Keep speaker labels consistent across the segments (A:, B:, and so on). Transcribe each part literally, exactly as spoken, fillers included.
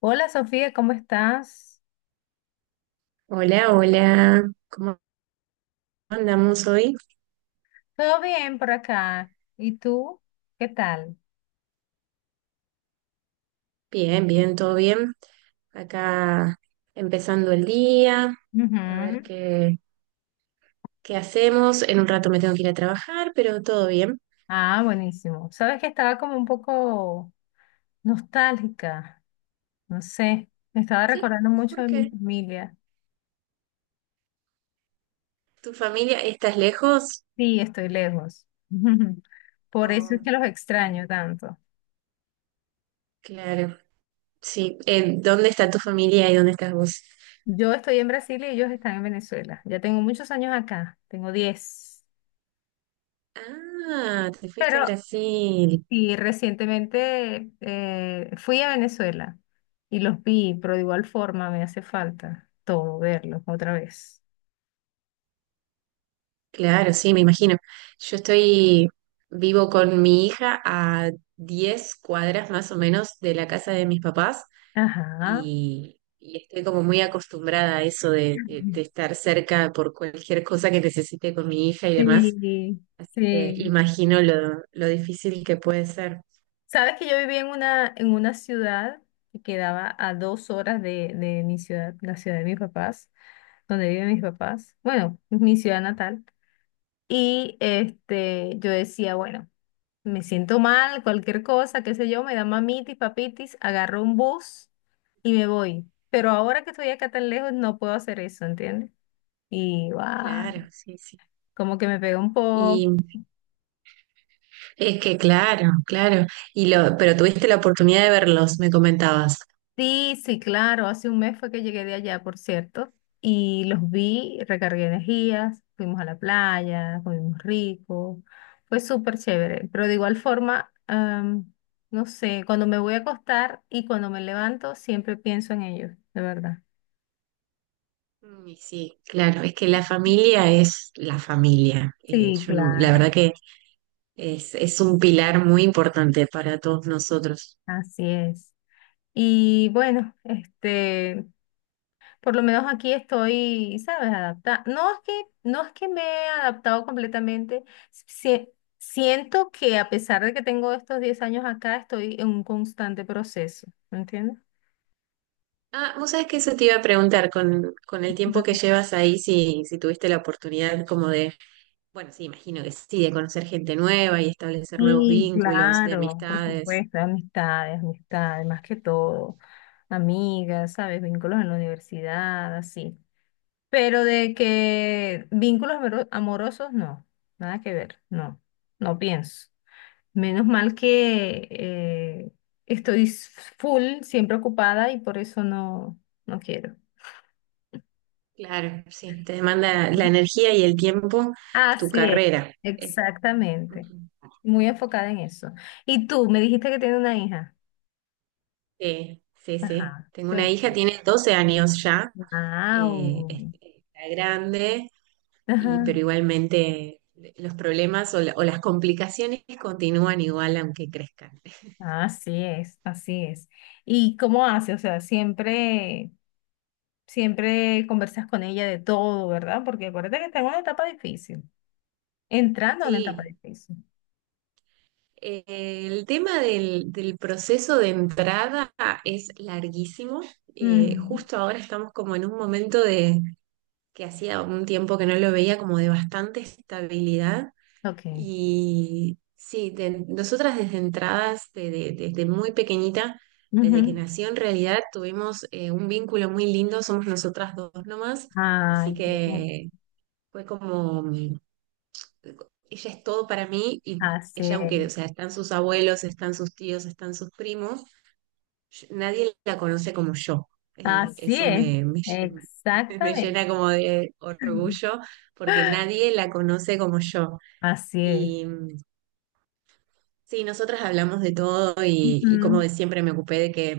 A: Hola Sofía, ¿cómo estás?
B: Hola, hola, ¿cómo andamos hoy?
A: Todo bien por acá. ¿Y tú? ¿Qué tal?
B: Bien, bien, todo bien. Acá empezando el día, a ver
A: Ujú.
B: qué, qué hacemos. En un rato me tengo que ir a trabajar, pero todo bien.
A: Ah, buenísimo. Sabes que estaba como un poco nostálgica, no sé, me estaba
B: ¿Sí?
A: recordando mucho
B: ¿Por
A: de mi
B: qué?
A: familia.
B: ¿Tu familia estás lejos?
A: Sí, estoy lejos. Por eso es
B: Oh,
A: que los
B: mm,
A: extraño tanto.
B: claro, sí. Eh, ¿dónde está tu familia y dónde estás vos?
A: Yo estoy en Brasil y ellos están en Venezuela. Ya tengo muchos años acá, tengo diez.
B: Ah, te fuiste a
A: Pero
B: Brasil.
A: Y recientemente eh, fui a Venezuela y los vi, pero de igual forma me hace falta todo verlos otra vez.
B: Claro, sí, me imagino. Yo estoy vivo con mi hija a diez cuadras más o menos de la casa de mis papás
A: Ajá.
B: y, y estoy como muy acostumbrada a eso de, de- de estar cerca por cualquier cosa que necesite con mi hija y demás.
A: Sí,
B: Así que
A: sí.
B: imagino lo, lo difícil que puede ser.
A: Sabes que yo vivía en una, en una ciudad que quedaba a dos horas de, de mi ciudad, la ciudad de mis papás, donde viven mis papás, bueno, mi ciudad natal. Y este, yo decía, bueno. me siento mal, cualquier cosa, qué sé yo, me da mamitis, papitis, agarro un bus y me voy. Pero ahora que estoy acá tan lejos no puedo hacer eso, ¿entiendes? Y guau,
B: Claro, sí, sí.
A: como que me pega un poco.
B: Y es que claro, claro. Y lo, pero tuviste la oportunidad de verlos, me comentabas.
A: Sí, sí, claro, hace un mes fue que llegué de allá, por cierto, y los vi, recargué energías, fuimos a la playa, comimos rico, fue súper chévere, pero de igual forma, am, no sé, cuando me voy a acostar y cuando me levanto siempre pienso en ellos, de verdad.
B: Mm, y sí, claro, es que la familia es la familia. Eh,
A: Sí,
B: yo no- La
A: claro,
B: verdad que es, es un pilar muy importante para todos nosotros.
A: así es. Y bueno, este, por lo menos aquí estoy, ¿sabes? Adaptada. No es que, no es que me he adaptado completamente. Sie- siento que a pesar de que tengo estos diez años acá, estoy en un constante proceso, ¿me entiendes?
B: Ah, vos sabés que eso te iba a preguntar con, con el tiempo que
A: Ujú.
B: llevas ahí, si, si tuviste la oportunidad como de, bueno, sí, imagino que sí, de conocer gente nueva y establecer nuevos
A: Sí,
B: vínculos, de
A: claro, por
B: amistades.
A: supuesto, amistades, amistades, más que todo, amigas, ¿sabes? Vínculos en la universidad, así. Pero de que vínculos amoro- amorosos, no, nada que ver, no, no pienso. Menos mal que eh, estoy s- full, siempre ocupada y por eso no, no quiero.
B: Claro, sí, te demanda la energía y el tiempo, tu
A: Así es,
B: carrera. Eh,
A: exactamente.
B: ujú.
A: Muy enfocada en eso. Y tú, me dijiste que tiene una hija.
B: Sí, sí, sí.
A: Ajá.
B: Tengo una
A: Bueno,
B: hija, tiene doce años ya. Eh, es-
A: wow.
B: está grande, y,
A: Ajá.
B: pero igualmente eh, los problemas o, la- o las complicaciones continúan igual aunque crezcan.
A: Así es, así es. ¿Y cómo hace? O sea, siempre. Siempre conversas con ella de todo, ¿verdad? Porque acuérdate que está en una etapa difícil, entrando en una etapa
B: Sí,
A: difícil.
B: eh, el tema del, del proceso de entrada es larguísimo. Eh,
A: Ujú.
B: justo ahora estamos como en un momento de que hacía un tiempo que no lo veía como de bastante estabilidad.
A: Ok.
B: Y sí, de- nosotras desde entradas, de- de- desde muy pequeñita, desde que
A: Ujú.
B: nació en realidad, tuvimos eh, un vínculo muy lindo, somos nosotras dos nomás, así
A: Ay, sí.
B: que fue como, mm, ella es todo para mí y
A: así
B: ella,
A: es.
B: aunque, o sea, están sus abuelos, están sus tíos, están sus primos, yo- nadie la conoce como yo. Eh,
A: Así
B: eso
A: es.
B: me, me lle- Me
A: Exactamente.
B: llena como de
A: Ujú.
B: orgullo porque nadie la conoce como yo.
A: Así es.
B: Sí, nosotras hablamos de todo y, y como
A: Ujú.
B: de siempre me ocupé de que,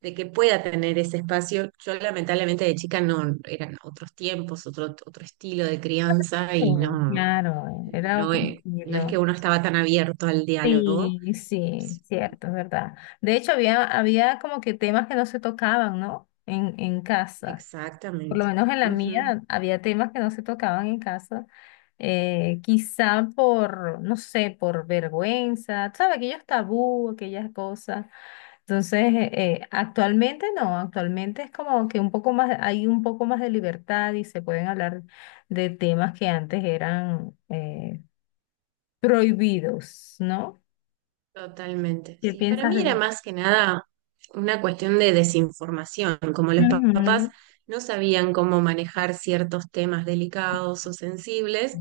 B: de que pueda tener ese espacio. Yo lamentablemente de chica no, eran otros tiempos, otro, otro estilo de crianza y
A: Oh,
B: no,
A: claro, era
B: no,
A: otro
B: e- no es que
A: estilo.
B: uno estaba tan abierto al diálogo.
A: Sí, sí, cierto, es verdad. De hecho, había, había como que temas que no se tocaban, ¿no? En, en casa. Por lo
B: Exactamente.
A: menos en la
B: Ujú,
A: mía había temas que no se tocaban en casa, eh, quizá por, no sé, por vergüenza, ¿sabes? Aquellos tabú, aquellas cosas. Entonces, eh, eh, actualmente no, actualmente es como que un poco más, hay un poco más de libertad y se pueden hablar de temas que antes eran eh, prohibidos, ¿no?
B: totalmente.
A: ¿Qué
B: Sí, para
A: piensas
B: mí
A: de
B: era
A: eso?
B: más que nada una cuestión de desinformación, como los papás
A: Ujú,
B: no sabían cómo manejar ciertos temas delicados o sensibles.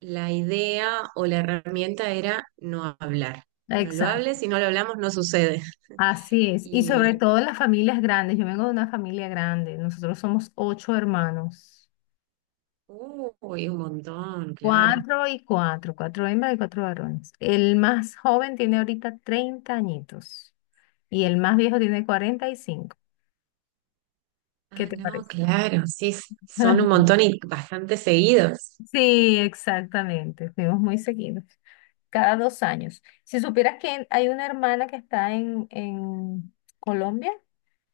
B: La idea o la herramienta era no hablar. No lo hables,
A: Exacto.
B: si no lo hablamos no sucede.
A: Así es, y sobre
B: Y,
A: todo en las familias grandes. Yo vengo de una familia grande, nosotros somos ocho hermanos,
B: uy, un montón, claro.
A: cuatro y cuatro, cuatro hembras y cuatro varones. El más joven tiene ahorita treinta añitos y el más viejo tiene cuarenta y cinco. ¿Qué
B: Ah,
A: te
B: no,
A: parece?
B: claro, sí, son un montón y bastante seguidos.
A: Sí, exactamente, fuimos muy seguidos, cada dos años. Si supieras que hay una hermana que está en, en, Colombia,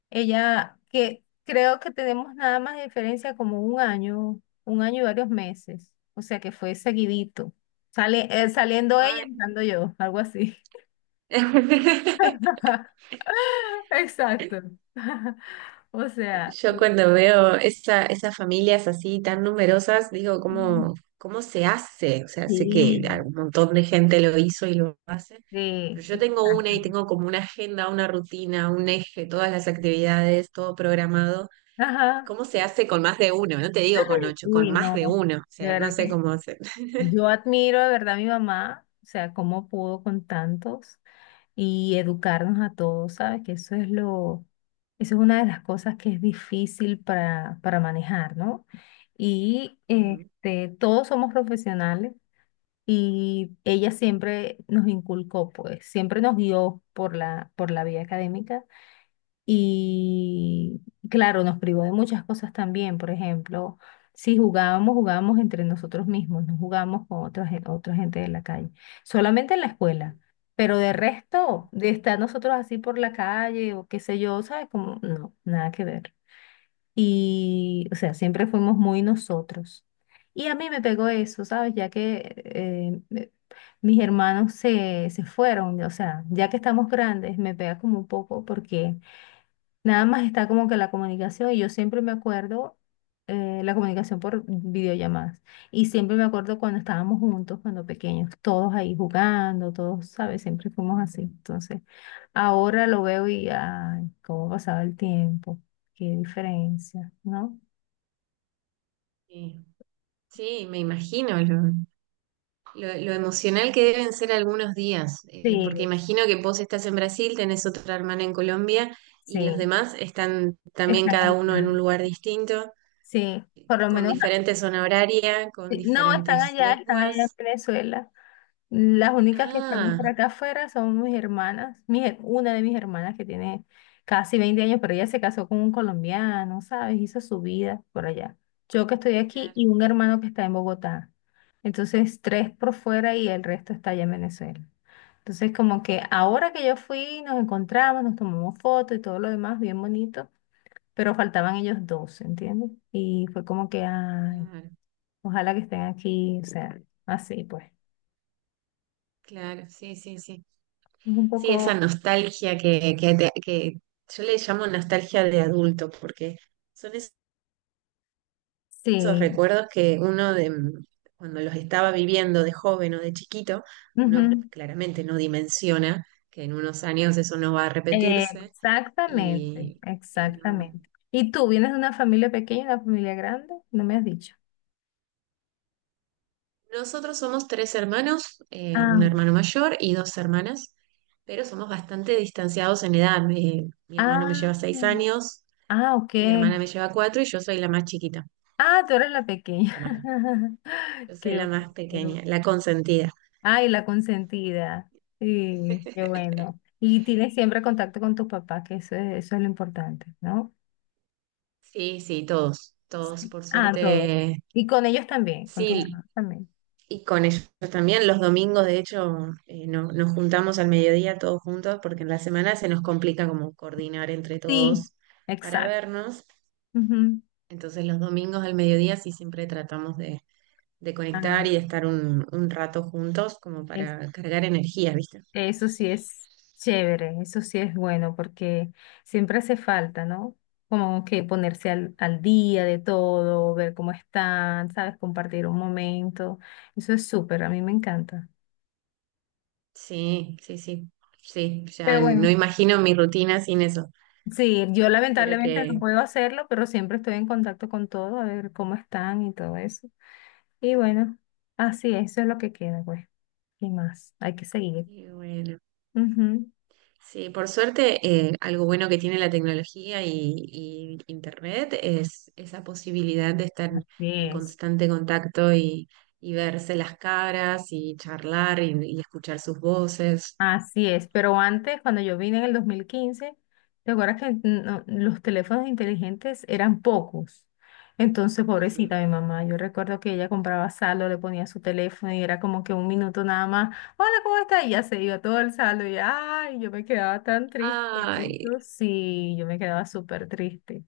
A: ella, que creo que tenemos nada más de diferencia como un año, un año y varios meses. O sea que fue seguidito. Sale, eh, saliendo ella,
B: Ay.
A: entrando yo, algo así. Exacto. O sea,
B: Yo cuando veo esa, esas familias así tan numerosas, digo,
A: Mm.
B: ¿cómo, cómo se hace? O sea, sé que
A: sí,
B: un montón de gente lo hizo y lo hace,
A: sí,
B: pero yo tengo una
A: exacto.
B: y tengo como una agenda, una rutina, un eje, todas las actividades, todo programado.
A: Ajá.
B: ¿Cómo se hace con más de uno? No te digo con ocho, con
A: Uy,
B: más de
A: no,
B: uno. O
A: de
B: sea, no
A: verdad.
B: sé cómo hacer.
A: Yo admiro de verdad a mi mamá, o sea, cómo pudo con tantos y educarnos a todos, ¿sabes? Que eso es lo, eso es una de las cosas que es difícil para, para manejar, ¿no? Y
B: Ujú.
A: este, todos somos profesionales y ella siempre nos inculcó, pues, siempre nos guió por la, por la vía académica y claro, nos privó de muchas cosas también. Por ejemplo, si jugábamos, jugábamos entre nosotros mismos, no jugábamos con otra, gen- otra gente de la calle, solamente en la escuela. Pero de resto, de estar nosotros así por la calle o qué sé yo, ¿sabes? Como, no, nada que ver. Y, o sea, siempre fuimos muy nosotros. Y a mí me pegó eso, ¿sabes? Ya que eh, me- mis hermanos se, se fueron, o sea, ya que estamos grandes, me pega como un poco porque Nada más está como que la comunicación y yo siempre me acuerdo eh, la comunicación por videollamadas. Y siempre me acuerdo cuando estábamos juntos, cuando pequeños, todos ahí jugando, todos, ¿sabes? Siempre fuimos así. Entonces, ahora lo veo y, ay, cómo pasaba el tiempo, qué diferencia, ¿no?
B: Sí, sí, me imagino, ¿no? Lo, lo emocional que deben ser algunos días, eh,
A: Sí,
B: porque imagino que vos estás en Brasil, tenés otra hermana en Colombia y los
A: sí,
B: demás están también
A: están
B: cada
A: allá.
B: uno en un lugar distinto,
A: Sí, por lo
B: con
A: menos
B: diferente zona horaria, con
A: Sí, No, están
B: diferentes
A: allá, están allá en
B: lenguas.
A: Venezuela. Las únicas que estamos por
B: Ah,
A: acá afuera son mis hermanas, mi her- una de mis hermanas que tiene casi veinte años, pero ella se casó con un colombiano, ¿sabes? Hizo su vida por allá. Yo que estoy aquí
B: claro,
A: y un hermano que está en Bogotá. Entonces, tres por fuera y el resto está allá en Venezuela. Entonces, como que ahora que yo fui, nos encontramos, nos tomamos fotos y todo lo demás, bien bonito, pero faltaban ellos dos, ¿entiendes? Y fue como que, ay.
B: claro,
A: Ojalá que estén aquí, o sea, así pues. Es
B: claro, sí, sí, sí.
A: un
B: Sí,
A: poco,
B: esa nostalgia que, que, te- que yo le llamo nostalgia de adulto, porque son esos
A: sí.
B: recuerdos que uno de mm, cuando los estaba viviendo de joven o de chiquito, uno
A: ujú.
B: claramente no dimensiona que en unos años eso no va a repetirse.
A: Exactamente,
B: Y, y no.
A: exactamente. ¿Y tú vienes de una familia pequeña, una familia grande? No me has dicho.
B: Nosotros somos tres hermanos, eh, un
A: Ah,
B: hermano mayor y dos hermanas, pero somos bastante distanciados en edad. Mi, mi hermano me lleva seis
A: ah,
B: años,
A: ah, ok.
B: mi hermana me lleva cuatro y yo soy la más chiquita,
A: Ah, tú eres la pequeña.
B: la más- yo soy
A: Qué
B: la
A: bueno.
B: más
A: qué bueno.
B: pequeña, la consentida.
A: Ay, la consentida. Sí, qué bueno. Y tienes siempre contacto con tus papás, que eso es, eso es lo importante, ¿no?
B: Sí, sí, todos, todos,
A: Sí.
B: por
A: Ah, todo.
B: suerte.
A: Y con ellos también, con tus
B: Sí,
A: hermanos también.
B: y con ellos también, los domingos, de hecho, eh, no- nos juntamos al mediodía todos juntos porque en la semana se nos complica como coordinar entre
A: Sí,
B: todos para
A: exacto.
B: vernos.
A: Ujú.
B: Entonces los domingos al mediodía sí siempre tratamos de, de conectar
A: Ah,
B: y de estar un, un rato juntos como
A: es-
B: para cargar energía, ¿viste?
A: eso sí es chévere, eso sí es bueno, porque siempre hace falta, ¿no? Como que ponerse al, al día de todo, ver cómo están, ¿sabes? Compartir un momento. Eso es súper, a mí me encanta.
B: Sí, sí, sí, sí,
A: Pero
B: ya no
A: bueno,
B: imagino mi rutina sin eso,
A: sí, yo
B: pero
A: lamentablemente no
B: que,
A: puedo hacerlo, pero siempre estoy en contacto con todo, a ver cómo están y todo eso. Y bueno, así es, eso es lo que queda, pues. ¿Qué más? Hay que seguir.
B: y bueno.
A: Ujú.
B: Sí, por suerte, eh, algo bueno que tiene la tecnología y, y Internet es esa posibilidad de estar
A: Así
B: en
A: es.
B: constante contacto y, y verse las caras y charlar y, y escuchar sus voces.
A: Así es, pero antes, cuando yo vine en el dos mil quince, ¿te acuerdas que no- los teléfonos inteligentes eran pocos? Entonces,
B: Ujú.
A: pobrecita mi mamá, yo recuerdo que ella compraba saldo, le ponía su teléfono y era como que un minuto nada más, hola, ¿cómo está? Y ya se iba todo el saldo y ay, yo me quedaba tan triste por
B: Ay,
A: eso. Sí, yo me quedaba súper triste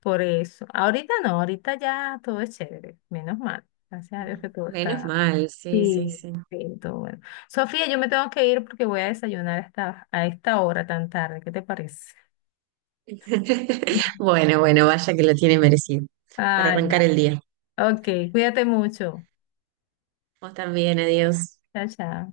A: por eso. Ahorita no, ahorita ya todo es chévere, menos mal. Gracias a Dios que todo
B: menos
A: está.
B: mal, sí, sí,
A: Sí,
B: sí.
A: sí, todo bueno. Sofía, yo me tengo que ir porque voy a desayunar hasta a esta hora tan tarde. ¿Qué te parece?
B: Bueno, bueno, vaya que lo tiene merecido para
A: Ay,
B: arrancar
A: vale.
B: el día.
A: Ok, cuídate mucho.
B: Vos también, adiós.
A: Chao, chao.